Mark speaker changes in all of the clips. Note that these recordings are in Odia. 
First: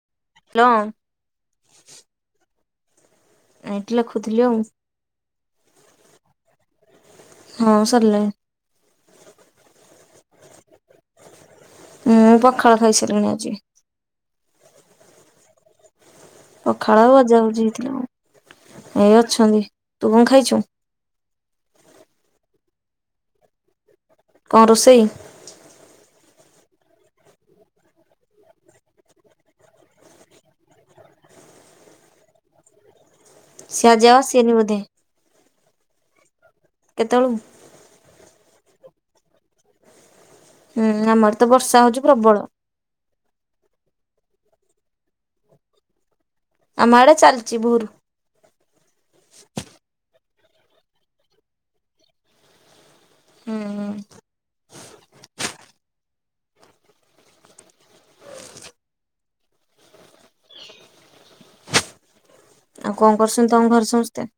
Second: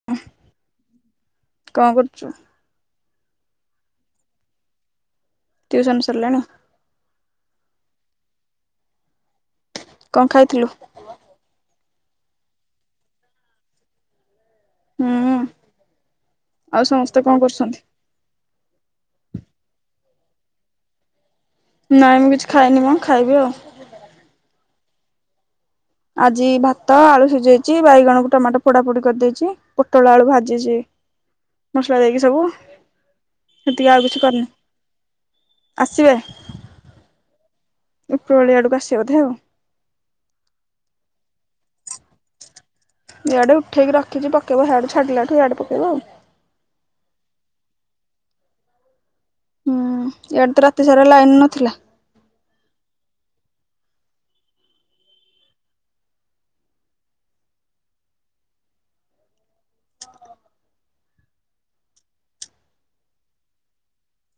Speaker 1: [inaudible]
Speaker 2: ହାଲୋ।
Speaker 1: କଣ କରୁଚୁ?
Speaker 2: ଏଠି ଲେଖୁଥିଲି ଆଉ।
Speaker 1: ଟିଉସନ୍ ସରିଲାଣି?
Speaker 2: ହଁ ସରିଲାଣି।
Speaker 1: କଣ ଖାଇଥିଲୁ?
Speaker 2: ମୁଁ ପଖାଳ ଖାଇସାରିଲିଣି ଆଜି।
Speaker 1: ହୁଁ।
Speaker 2: ପଖାଳ ଆଉ
Speaker 1: ସମସ୍ତେ କଣ
Speaker 2: ଭଜା ଭଜି
Speaker 1: କରୁଛନ୍ତି?
Speaker 2: ହେଇଥିଲା ଏଇ ଅଛନ୍ତି ତୁ କଣ ଖାଇଛୁ?
Speaker 1: ନାଇଁ ମୁଁ କିଛି ଖାଇନି ମ ଖାଇବି ଆଉ।
Speaker 2: କଣ ରୋଷେଇ?
Speaker 1: ଆଜି ଭାତ ଆଳୁ ସିଝେଇଛି ବାଇଗଣକୁ ଟମାଟୋ ପୋଡା ପୋଡି କରିଦେଇଚି। ପୋଟଳ ଆଳୁ ଭାଜିଚି ମସଲା ଦେଇକି ସବୁ।
Speaker 2: ସିଏ
Speaker 1: ସେତିକି
Speaker 2: ଆଜି
Speaker 1: ଆଉ କିଛି କରିନି
Speaker 2: ଆସିବେନି ବୋଧେ
Speaker 1: ଆସିବେ।
Speaker 2: କେତବେଳକୁ?
Speaker 1: ଉପର ବଳି ଆଡ଼କୁ ଆସିବ ବୋଧେ ଆଉ।
Speaker 2: ହୁଁ, ଆମର ତ ବର୍ଷା ହଉଛୁ ପ୍ରବଳ।
Speaker 1: ଇଆଡେ ଉଠେଇକି ରଖିଚି ପକେଇବ। ହିଆଡ଼ୁ ଛାଡିଲାଠୁ ଇଆଡେ ପକେଇବ।
Speaker 2: ଆମ ଆଡେ ଚାଲିଚି ଭୋରୁ।
Speaker 1: ହଁ ଇଆଡେ ତ ରାତି ସାରା ଲାଇନ ନଥିଲା।
Speaker 2: ହଁ, ହଁ। ଆଉ କଣ କରୁଛନ୍ତି ତୋମ ଘରେ ସମସ୍ତେ?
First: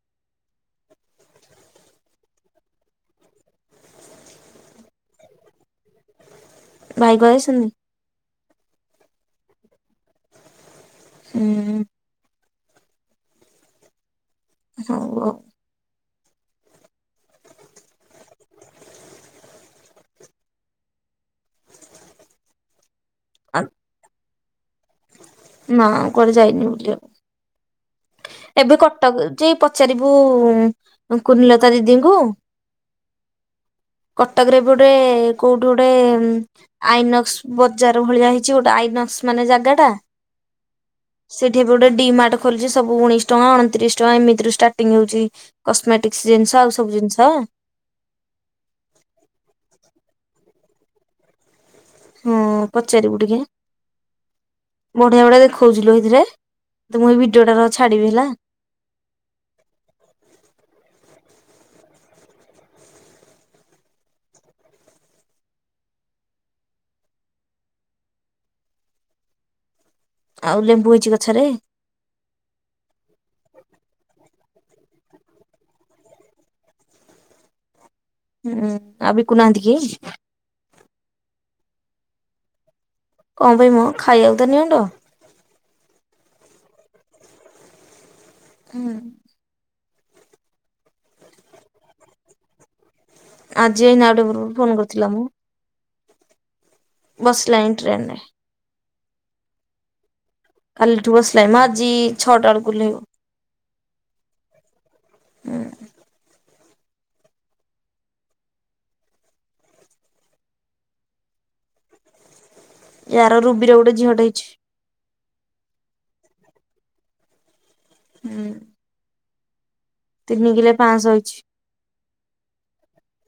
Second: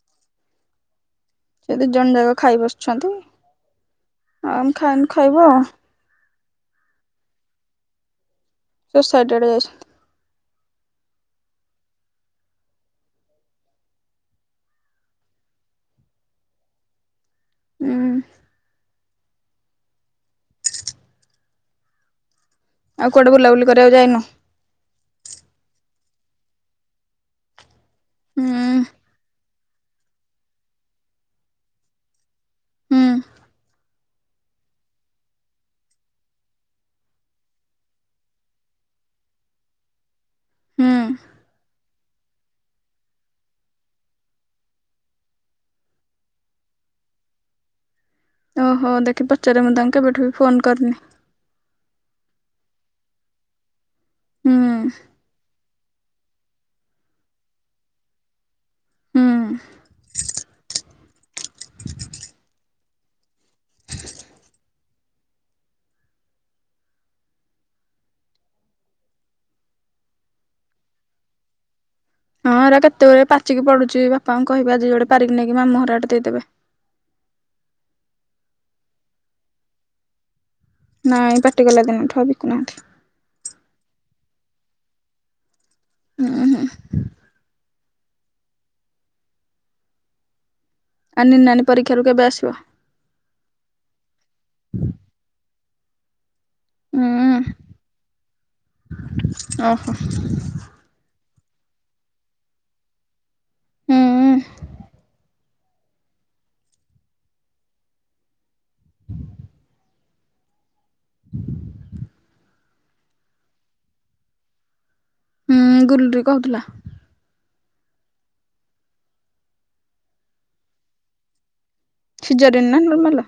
Speaker 1: ସେ ଦି ଜଣ ଯାକ ଖାଇ ବସଛନ୍ତି। ଆ, ଆମେ ଖାଇନୁ ଖାଇବୁ।
Speaker 2: ଭାଇ କୁଆଡେ ଯାଇସନ୍?
Speaker 1: ସେ ସାଇଟ୍ ଆଡ଼େ ଯାଇଛ।
Speaker 2: ହୁଁ। ହଉ ଆଉ।
Speaker 1: ଉଁ, ଆଉ କୁଆଡେ
Speaker 2: ଆଉ।
Speaker 1: ବୁଲାବୁଲି କରିବାକୁ ଯାଇନ?
Speaker 2: ନା କୁଆଡେ ଯାଇନି ବୁଲିଆକୁ।
Speaker 1: ହୁଁ
Speaker 2: ଏବେ କଟକ ଯାଇ ପଚାରିବୁ କୁନିଲତା ଦିଦିଙ୍କୁ।
Speaker 1: ହୁଁ।
Speaker 2: କଟକରେ ଏବେ ଗୋଟେ କୋଉଠି ଗୋଟେ ଉଁ, ଆଇନକ୍ସ ବଜାର ଭଳିଆ ହେଇଛି ଗୋଟେ ଆଇନକ୍ସ ମାନେ ଜାଗା ଟା।
Speaker 1: ହୁଁ
Speaker 2: ସେଠି ବି ଗୋଟେ ଡି ମାର୍ଟ ଖୋଲିଛି ସବୁୁ ଉଣେଶି ଟଙ୍କା ଅଣତିରିଶ ଟଙ୍କା ଏମିତି ରେ ଷ୍ଟାର୍ଟିଂ ହଉଛି କସ୍ମେଟିକସ୍ ଜିନିଷ ଆଉ ସବୁ ଜିନିଷ।
Speaker 1: ଓହୋ ଦେଖି ପଚାରେ ମୁଁ ତାଙ୍କୁ କେବେଠୁ ବି ଫୋନ୍ କରିନି।
Speaker 2: ହଁ ପଚାରିବୁ ଟିକେ,
Speaker 1: ହୁଁ
Speaker 2: ବଢିଆ ବଢିଆ ଦେ ଖଉଥିଲୁ ଏଇଥିରେ ତ ମୁଁ ଏଇ ଭିଡିଓ ଟା ର ଛାଡିବି ହେଲା।
Speaker 1: ହୁଁ। [inaudible]
Speaker 2: ଆଉ ଲେମ୍ବୁ ହେଇଛି ଗଛରେ?
Speaker 1: ହଁ ଏରା କେତେଗୁରେ ପାଚିକି ପଡୁଚି। ବାପାଙ୍କୁ କହିବି ଆଜି ଯୋଡ଼େ ପାରିକି ନେଇକି ମାମୁଁଘର ଆଡ଼େ ଦେଇଦେବେ।
Speaker 2: ହୁଁ, ଆଉ ବିକୁନାହାନ୍ତି କି?
Speaker 1: ନାଇଁ ପାଟି କଲା ଦିନଠୁ ଆଉ ବିକୁନାହାନ୍ତି।
Speaker 2: କଣ ଭାଇ ମୋ ଖା ଆକୁ ତ ନିଅଣ୍ଟ।
Speaker 1: ଉଁ, ହୁଁ।
Speaker 2: ଅଁ, ହଁ।
Speaker 1: ଆ, ନିନି ନାନୀ ପରୀକ୍ଷାରୁ କେବେ ଆସିବ?
Speaker 2: ଆଜି ଏଇନା ଆଉ ଟିକେ ପୂର୍ବରୁ ଫୋନ୍ କରିଥିଲା ମୁଁ।
Speaker 1: ହୁଁ
Speaker 2: ବସିଲାଣି ଟ୍ରେନ୍ ରେ।
Speaker 1: ଓହୋ।
Speaker 2: କାଲିଠୁ ବସିଲାଣି ମୋ ଆଜି ଛଅଟା ବେଳକୁ ଉହ୍ଲେଇବ।
Speaker 1: ହୁଁ
Speaker 2: ୟାର ରୁବିର ଗୋଟେ ଝିଅଟେ ହେଇଛି।
Speaker 1: ହୁଁ, ଗୁଲୁରୀ କହୁଥିଲା।
Speaker 2: ହୁଁ। ତିନିକିଲେ ପାଁଶହ ହେଇଛି।
Speaker 1: ସିଜରିୟାନ୍ ନା ନର୍ମାଲ୍?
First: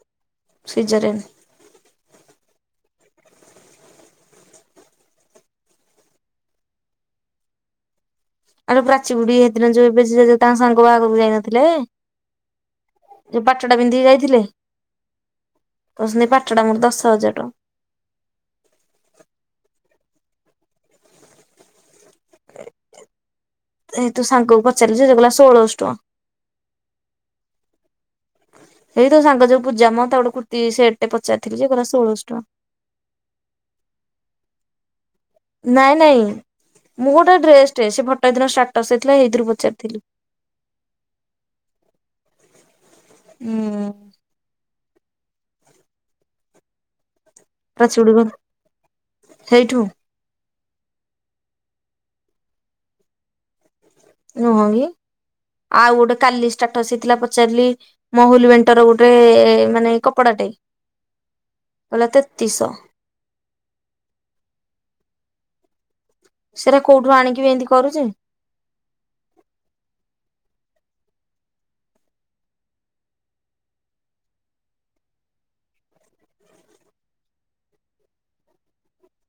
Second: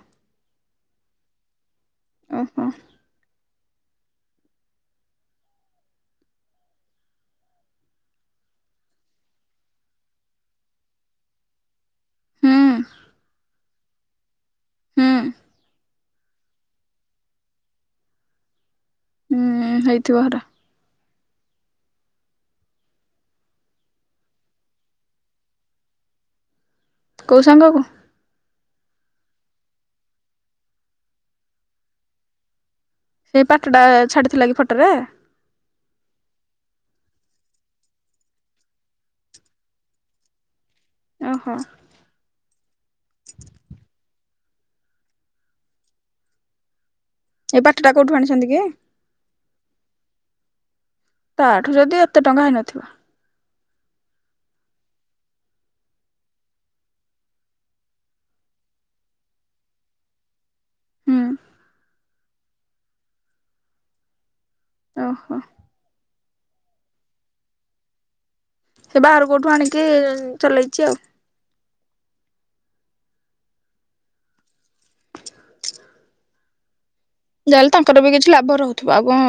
Speaker 2: ସିଜରିଆନ୍।
Speaker 1: ଓ ହଁ।
Speaker 2: ଆରେ ପ୍ରାଚୀ ବୁଢୀ ହେଦିନ ଯୋଉ ଏବେ ସିଏ ଯୋଉ ତାଙ୍କ ସାଙ୍ଗ ବାହାଘରକୁ ଯାଇନଥିଲେ।
Speaker 1: ହୁଁ
Speaker 2: ଯୋଉ ପାଟ ଟା ପିନ୍ଧିକି ଯାଇଥିଲେ।
Speaker 1: ହୁଁ।
Speaker 2: ତ ସେନି ପାଟ ଟା ମୋର ଦଶ ହଜାର ଟଙ୍କା।
Speaker 1: ହୁଁ, ହେଇଥିବ ହେଟା।
Speaker 2: ସେ ତୁ ସାଙ୍ଗକୁ ପଚାରିଲୁ ସେ କହିଲା ଷୋଳଶ ଟଙ୍କା।
Speaker 1: କୋଉ ସାଙ୍ଗ କୁ।
Speaker 2: ସେ ତୋ ସାଙ୍ଗ ଯୋଉ ପୂଜା ମ ତାକୁ ଗୋଟେ କୁର୍ତି ସେଟ ପଚାରଥିଲି ଯେ କହିଲା ସୋଳଶ ଟଙ୍କା।
Speaker 1: ସେଇ ପାଟ ଟା ଛାଡିଥିଲା କି ଫଟରେ।
Speaker 2: ନାଇଁ ନାଇଁ ମୁଁ ଗୁଟେ ଡ୍ରେସଟେ ସେ ଫଟଟା ହେଦିନ ଷ୍ଟାର୍ଟସରେ ଥିଲା ହେଇଥିରୁ ପଚାରିଥିଲି,।
Speaker 1: ଅ ହୋ।
Speaker 2: ଉଁ।
Speaker 1: ଏଇ ପାଟଟା କୋଉଠୁ
Speaker 2: ପ୍ରାଚୁଡୁବୁ
Speaker 1: ଆଣିଛନ୍ତି କି?
Speaker 2: ହେଇଠୁ
Speaker 1: ତାଠୁ ଯଦି ଏତେ ଟଙ୍କା ହେଇନଥିବ।
Speaker 2: ନୁହଁ କି ଆଉ ଗୁଟେ କାଲି ଷ୍ଟାର୍ଟସ ରେ ଥିଲା ପଚାରିଲି। ମହୁଲି ବେଣ୍ଟର ଗୁଟେ ମାନେ କପଡାଟେ
Speaker 1: ହୁଁ
Speaker 2: କହିଲା ତେତିଶ।
Speaker 1: ଓହୋ।
Speaker 2: ସେଇରା କୋଉଠୁ ଆଣିକି ବି ଏମିତି କରୁଚି।
Speaker 1: ସେ ବାହାରୁ କଉଠୁ ଆଣିକି ଚଲେଇଚି ଆଉ। ଯାହାହେଲେ ଟଙ୍କାଟେ ବି କିଛି ଲାଭ ରହୁଥିବ ଆଉ କଣ।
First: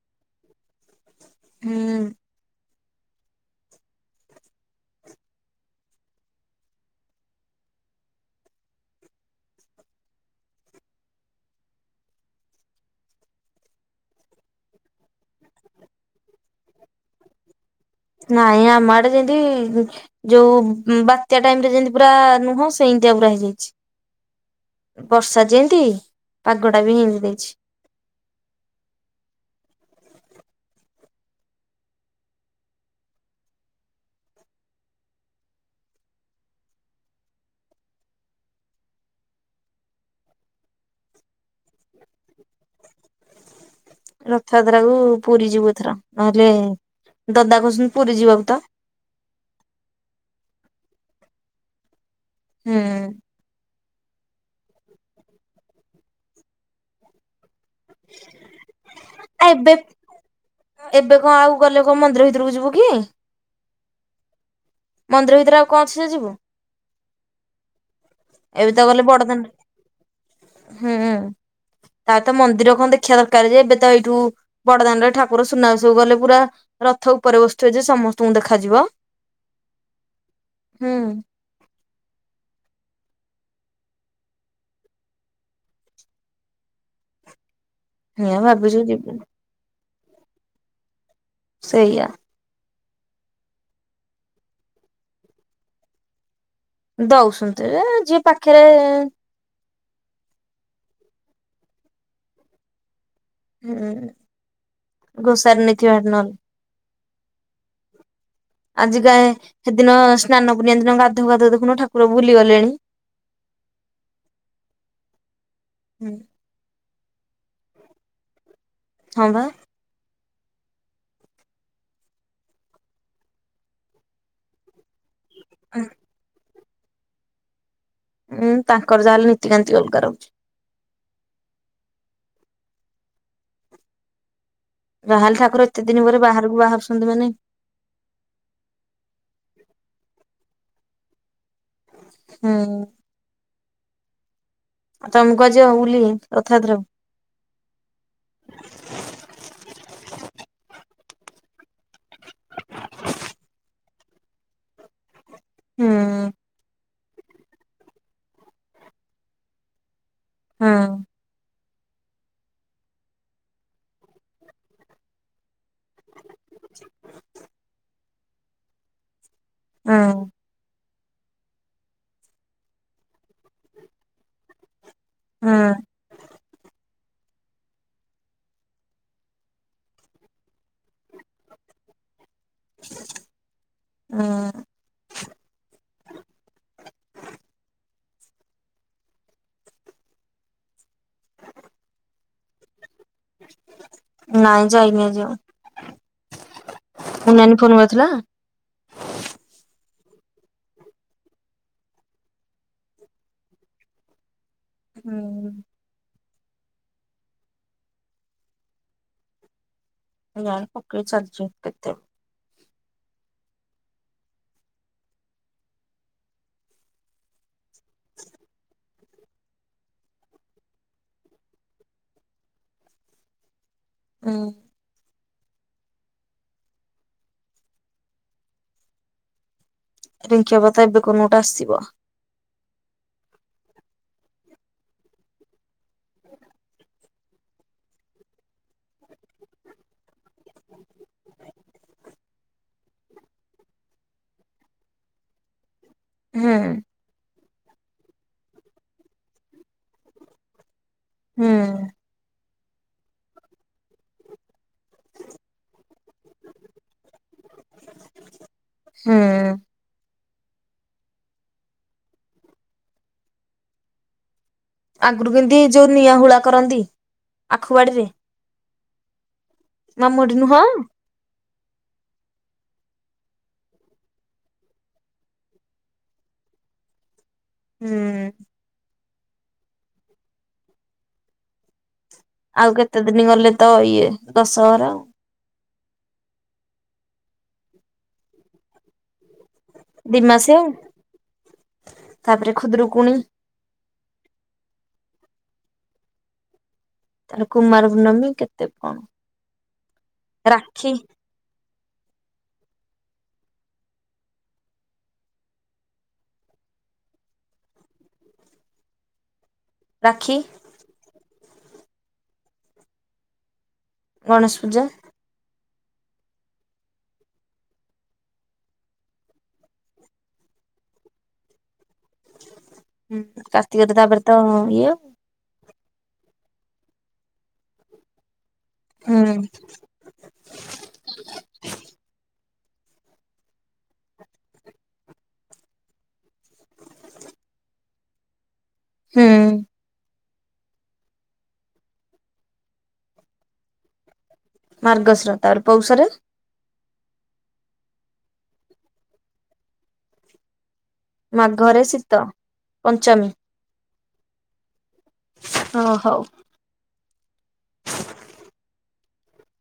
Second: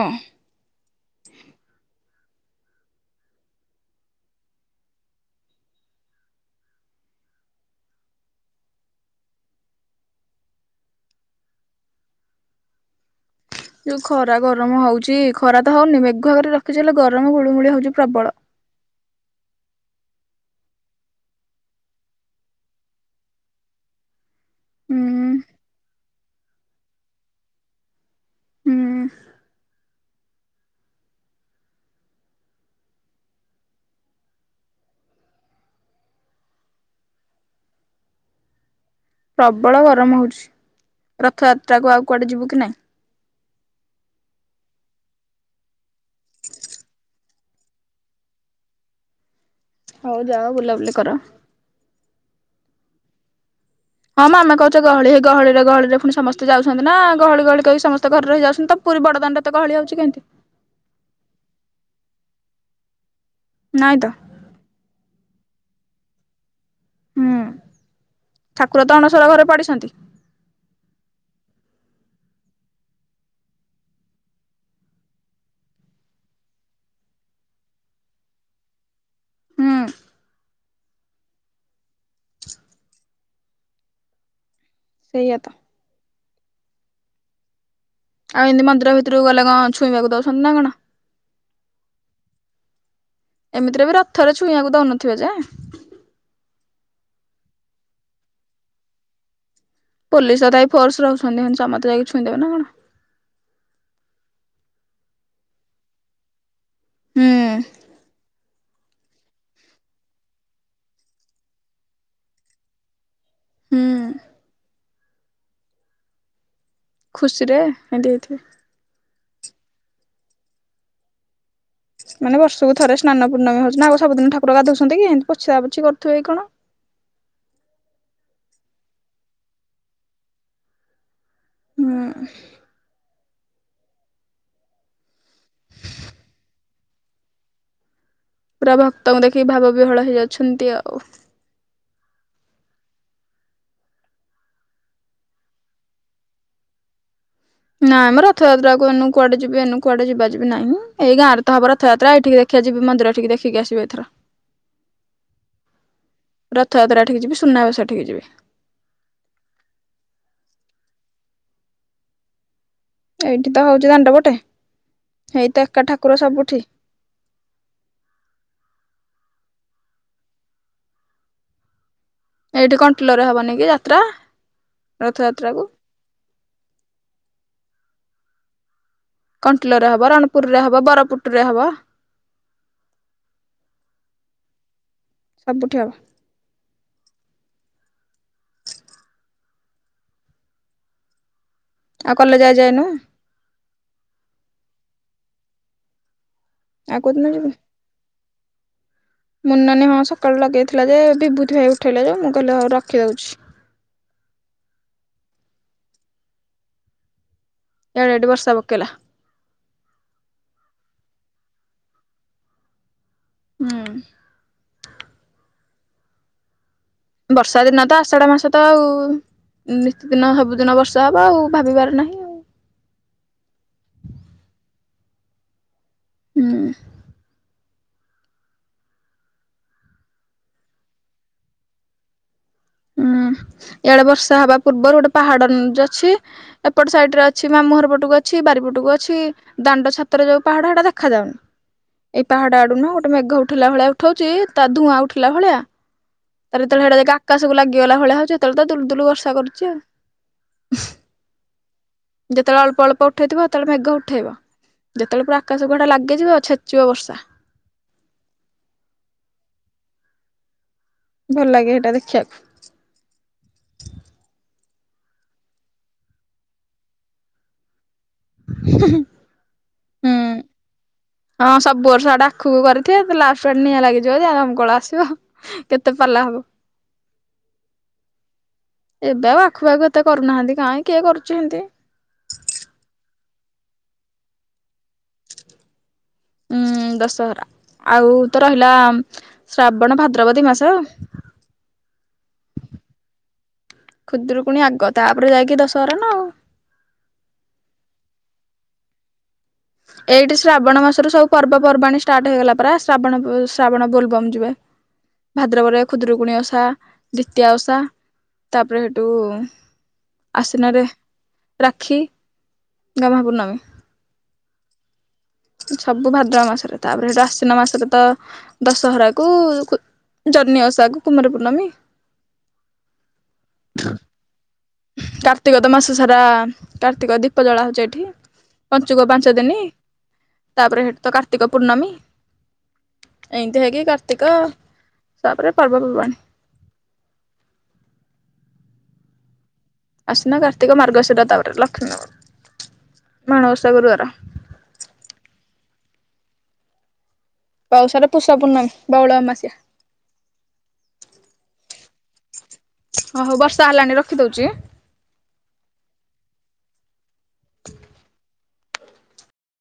Speaker 2: ହୁଁ।
Speaker 1: ଯଉ ଖରା ଗରମ ହଉଚି ଖରା ତ ହଉନି ମେଘୁଆକରି ରଖିଚି ହେଲେ ଗରମ ହୁଳୁଗୁଳି ହଉଚି ପ୍ରବଳ।
Speaker 2: ନାଇଁ ଆମ ଆଡେ ଯେନ୍ତି ଯୋଉ ବାତ୍ୟା ଟାଇମ ରେ ଯେମତି ପୁରା ନୁହଁ ସେଇଁତିଆ ପୁରା ହେଇଯାଇଛି।
Speaker 1: ହୁଁ
Speaker 2: ବର୍ଷା ଯେନ୍ତି ପାଗ ଟା ବି ହିଁତି ଦେଇଚି।
Speaker 1: ହୁଁ ଉଁ। ପ୍ରବଳ ଗରମ ହଉଚି ରଥଯାତ୍ରା କୁ ଆଉ କୁଆଡେ ଯିବୁ କି ନାଇଁ?
Speaker 2: ରଥଯାତ୍ରାକୁ ପୁରୀ ଯିବୁ ଏଥର ନହେଲେ ଦଦା କହୁଛନ୍ତି ପୁରୀ ଯିବାକୁ ତ।
Speaker 1: ହଉ ଯାଅ ବୁଲାବୁଲି କର।
Speaker 2: ହୁଁ ଉଁ।
Speaker 1: ହଁ ଆମେ କହୁଚେ ଗହଳି ହେଇ ଗହଳିରେ ଗହଳିରେ ପୁଣି ସମସ୍ତେ ଯାଉଛନ୍ତି ନା ଗହଳି ଗହଳି କହି ସମସ୍ତ ଘରେ ରହି ଯାଉସନ୍ତି ତ ପୁରୀ ବଡଦାଣ୍ଡ
Speaker 2: ଆ
Speaker 1: ଏତେ
Speaker 2: ଏବେ
Speaker 1: ଗହଳି ହେଉଚି କେନ୍ତି।
Speaker 2: ଏବେ କଣ ଆଉ ଗଲେ କଉ ମନ୍ଦିର ଭିତରକୁ ଯିବୁ କି?
Speaker 1: ନାଈଁ ତ।
Speaker 2: ମନ୍ଦିର ଭିତରେ ଆଉ କଣ ଅଛି ଯେ ଯିବୁ।
Speaker 1: ହୁଁ
Speaker 2: ଏବେ
Speaker 1: ଠାକୁର
Speaker 2: ତ ଗଲେ
Speaker 1: ଅଣସର
Speaker 2: ବଡ
Speaker 1: ଘରେ ପଡିଛନ୍ତି
Speaker 2: ଦାଣ୍ଡ ହୁଁ। ତାରେ ତ ମନ୍ଦିର କଣ ଦେଖିବା ଦରକାର ଯେ ଏବେ ତ ଏଇଠୁ ବଡଦାଣ୍ଡରେ ଠାକୁର ସୁନାବେସକୁ ଗଲେ ପୁରା ରଥ ଉପରେ ବସିଥିବେ ଯେ ସମସ୍ତଙ୍କୁ ଦେଖାଯିବ।
Speaker 1: ହୁଁ ଉଁ।
Speaker 2: ହୁଁ।
Speaker 1: ସେଇଆ ତ।
Speaker 2: ଏଇଆ
Speaker 1: ଆଉ ଇଁତି
Speaker 2: ଭାବିଛୁ
Speaker 1: ମନ୍ଦିର
Speaker 2: ଯିବୁ।
Speaker 1: ଭିତରକୁ ଗଲେ କଣ ଛୁଇଁବାକୁ ଦଉସନ୍ତି ନା କଣ!
Speaker 2: ସେଇଆ।
Speaker 1: ଏମିତିରେ ବି ରଥରେ ଛୁଇଁବାକୁ ଦଉନଥିବେ ଯେ
Speaker 2: ଦଉସୁନ୍ତି ଯେ ଯିଏ ପାଖରେ
Speaker 1: ପୋଲିସ ତଥାପି ଫୋର୍ସ ରହୁଛନ୍ତିୁ। ହିନ୍ତି ସମସ୍ତେ ଯାଇକି ଛଇଁଦେବେ ନା କଣ।
Speaker 2: ହୁଁ ଘୋଷାରି ନେଇଥିବାର ନହଲେ
Speaker 1: ହୁଁ ଉଁ।
Speaker 2: ଆଜିକା ସେଦିନ ସ୍ନାନ ପୂର୍ଣ୍ଣିମା ଦିନ ଗାଧଉ ଗାଧଉ ଦେଖୁନ ଠାକୁର ବୁଲି ଗଲେଣି।
Speaker 1: ହୁଁ।
Speaker 2: ହୁଁ।
Speaker 1: ଖୁସିରେ ଏନ୍ତି ହେଇଥିବେ।
Speaker 2: ହଁ ବା
Speaker 1: ମାନେ ବର୍ଷକୁ ଥରେ ସ୍ନାନ ପୂଣ୍ଣମୀ ହଉଚି ନା ଆଉ ସବୁଦିନ ଠାକୁର ଗାଧଉସନ୍ତି କି ଏମିତି ପୁଛା ପୁଛି କରୁଥିବେ କି କଣ।
Speaker 2: ଉଁ ତାଙ୍କର ଯାହେଲେ ନୀତିକାନ୍ତି ଅଲଗା ରହୁଚି।
Speaker 1: ହୁଁ।
Speaker 2: ଯାହେଲେ ଠାକୁର ଏତେ ଦିନ ପରେ ବାହାରକୁ ବାହାରୁଛନ୍ତି ମାନେ
Speaker 1: ପୁରା ଭକ୍ତଙ୍କୁ ଦେଖିକି ଭାବ ବିହ୍ୱଳ ହେଇଯାଉଛନ୍ତି ଆଉ।
Speaker 2: ହୁଁ। ଆଉ ତମେ କୁଆଡେ ଯିବ ବୁଲି ରଥାଯାତ୍ରାକୁ?
Speaker 1: ନାଁମ ରଥଯାତ୍ରାକୁ ଏନୁ କୁଆଡେ ଯିବି ଏନୁ କୁଆଡେ ଯିବାଯିବି ନାଇଁ ଏଇ ଗାଁରେ ତ ହବ ରଥଯାତ୍ରା ଏଠିକି ଦେଖିଆ ଯିବି ମନ୍ଦିର ଠିକି ଦେଖିକି ଆସିବି ଏଥର।
Speaker 2: ହୁଁ
Speaker 1: ରଥଯାତ୍ରା ଠିକି ଯିବି, ସୁନାବେସ ଠିକି ଯିବି।
Speaker 2: ହଁ।
Speaker 1: ଏଇଠି ତ ହଉଚି ଦାଣ୍ଡ ପଟେ ହେଇତ ଏକା ଠାକୁର ସବୁଠି।
Speaker 2: ହଁ।
Speaker 1: ଏଇଠି କଣ୍ଟିଲୋରେ ହବନି କି ଯାତ୍ରା
Speaker 2: ହୁଁ।
Speaker 1: ରଥଯାତ୍ରାକୁ। କଣ୍ଟିଲରେ ହବ, ରଣପୁରରେ ହବ, ବରପୁଟରେ ହବ।
Speaker 2: ଅଁ।
Speaker 1: ସବୁଠି ହବ। ଆଉ କଲେଜ ଆଜ୍ ଯାଇନୁ?
Speaker 2: ନାଇଁ ଯାଇନି ଆଜି ଆଉ।
Speaker 1: ଆଉ କୋଉଦିନ ଯିବୁ?
Speaker 2: ନାନୀ ଫୋନ କରିଥିଲା?
Speaker 1: ମୁନନାନୀ ହଁ ସକାଳୁ ଲଗେଇଥିଲା ଯେ ବିଭୁତି ଭାଇ ଉଠେଇଲା ଯୋଉ ମୁଁ କହିଲେ ହୋଉ ରଖିଦୋଉଚି।
Speaker 2: ହୁଁ।
Speaker 1: ୟାଡ଼େ ଏଡ଼େ ବର୍ଷ ପକେଇଲା।
Speaker 2: ଏ ଗାଁରେ ପକେଇ ଚାଲଚି କେତେଳୁ।
Speaker 1: ହୁଁ। ବର୍ଷାଦିନ ତ ଆଷାଢ ମାସ ତ ଆଉ ନିତିଦିନ ସବୁଦିନ ବର୍ଷା ହବ ଆଉ ଭାବିବାର ନାହିଁ। ଆଉ
Speaker 2: ଉଁ।
Speaker 1: ହୁଁ।
Speaker 2: ରିଙ୍କି ଅବତା ଏବେ କନ ଗୋଟେ ଆସିବ।
Speaker 1: ହୁଁ ଇଆଡେ ବର୍ଷ ହବା ପୂର୍ବରୁ ଗୋଟେ ପାହାଡ ଉନ୍ ଯ ଅଛି ଏପଟ ସାଇଡରେ ଅଛି ମାମୁଁଘର ପଟକୁ ଅଛି ବାରିପଟକୁ ଅଛି। ଦାଣ୍ଡ ଛାତରେ ଯୋଉ ପାହାଡ ହେଟା ଦେଖାଯାଉନି। ଏଇ ପାହାଡ ଆଡୁ ନୁହଁ ଗୋଟେ ମେଘ ଉଠେଇଲା ଭଳିଆ ଉଠୋଉଚି ତା ଧୂଆଁ ଉଠିଲା ଭଳିଆ।
Speaker 2: ହୁଁ
Speaker 1: ତାପରେ ଯେତେଳେ ହେଟା ଯାଇକି ଆକାଶକୁ ଲାଗିଗଲା ଭଳିଆ ହୋଉଚି ସେତେଳେ ତ ଦୁଲୁଦୁଲୁ ବର୍ଷା କରୁଚି ଆଉ।
Speaker 2: ହୁଁ।
Speaker 1: ଯେତଳେ ଅଳ୍ପଅଳ୍ପ ଉଠେଇଥିବ ସେତଳେ ମେଘ ଉଠେଇବ ଯେତଳେ ପୁର ଆକାଶକୁୁ ହେଟା ଲାଗିଯିବ ଛେଚିବ ବର୍ଷା।
Speaker 2: ହୁଁ।
Speaker 1: ଭଲଲାଗେ ହେଟା ଦେଖିବାକୁ।
Speaker 2: ଆଗୁରୁ କେମତି ଯୋଉ ନିଆଁ ହୁଳା କରନ୍ତି ଆଖୁ ବାଡିରେ।
Speaker 1: ହୁଁ ହୁଁ।
Speaker 2: ମାମୁହଟି ନୁହଁ?
Speaker 1: ହଁ ସବୁ ବର୍ଷ ଏଟା ଆଖୁକୁ କରିଥିବେ ଲାଷ୍ଟରେ ନିଆଁ ଲାଗିଯିବ ଯେ ଦମକଳ ଆସିବ। କେତେ ପାଲାହବ।
Speaker 2: ହୁଁ।
Speaker 1: ଏବେ ଆଉ ଆଖୁପାଖୁ ଏତେ କରୁନାହାନ୍ତି କାଇଁ କିଏ କରୁଚି ହେମତି।
Speaker 2: ଆଉ କେତେ ଦିନି ଗଲେ ତ ଇଏ ଦଶହରା।
Speaker 1: ଉଁ ଦଶହରା ଆଉ ତ ରହିଲା ଶ୍ରାବଣ, ଭାଦ୍ରବ ଦି ମାସେ ଆଉ।
Speaker 2: ତାପରେ ଖୁଦୁରୁକୁୁଣି
Speaker 1: ଖୁଦୁରୁକୁଣୀ ଆଗ ତାପରେ ଯାଇକି ଦଶହରା ନା ଆଉ।
Speaker 2: ତାର କୁମାର ପୁର୍ଣ୍ଣମୀ କେତେ କଣ?
Speaker 1: ଏଇଠି ଶ୍ରାବଣ
Speaker 2: ରାକ୍ଷୀ
Speaker 1: ମାସରୁ ସବୁ ପର୍ବପର୍ବାଣୀ ଷ୍ଟାର୍ଟ ହେଇଗଲା ପା ଶ୍ରାବଣ ଶ୍ରାବଣ ବୋଲବମ୍ ଯିବେ। ଭାଦ୍ରବରେ ଖୁଦରୁକୁଣୀ ଓଷା, ଦ୍ୱିତୀୟା ଓଷା ତାପରେ ହେ
Speaker 2: ରାକ୍ଷୀ
Speaker 1: ଆଶ୍ଵିନରେ ରାକ୍ଷୀ, ଗହ୍ମା ପୂର୍ଣ୍ଣମୀ।
Speaker 2: ଗଣେଶ ପୂଜା।
Speaker 1: ସବୁ ଭାଦ୍ରବ ମାସରେ ତାପରେ ହେଠୁ ଆଶ୍ଵିନ ମାସରେ ତ ଦଶହରା କୁ ଖୁ ଜହ୍ନି ଓଷାକୁ କୁମାର ପୂଣ୍ଣମୀ।
Speaker 2: ହୁଁ କାର୍ତ୍ତିକରେ ତାପରେ ତ ଇଏ
Speaker 1: କାର୍ତ୍ତିକ ତ ମାସ ସାରା କାର୍ତ୍ତିକ ଦୀପ ଜଳା ହୋଉଚୀ ଏଠି ପଞ୍ଚୁକ
Speaker 2: ହୁଁ
Speaker 1: ପାଞ୍ଚ ଦିନି। ତାପରେ ହେଠୁ ତ କାର୍ତ୍ତିକ ପୂର୍ଣ୍ଣମୀ। ଏମିତି ହେଇକି କାର୍ତ୍ତିକ ତାପରେ ପର୍ବପର୍ବାଣି।
Speaker 2: ହୁଁ।
Speaker 1: ଆଶ୍ଵିନ, କାର୍ତ୍ତିକ, ମାର୍ଗଶିର ତାପରେ ଲକ୍ଷ୍ମୀର ମାଣବସା ଗୁରୁବାର।
Speaker 2: ମାର୍ଗଶିର ତାପରେ ପୌଷରେ
Speaker 1: ପୌଶରେ ପୁଷ ପୁର୍ଣ୍ଣମୀ ବଉଳ ଅମାବାସ୍ୟା।
Speaker 2: ମାଘରେ ଶୀତ
Speaker 1: ହଁ
Speaker 2: ପଞ୍ଚମୀ
Speaker 1: ହୋଉ ବର୍ଷା ହେଲାଣି ରଖିଦୋଉଚି।
Speaker 2: ହଁ ହୋଉ।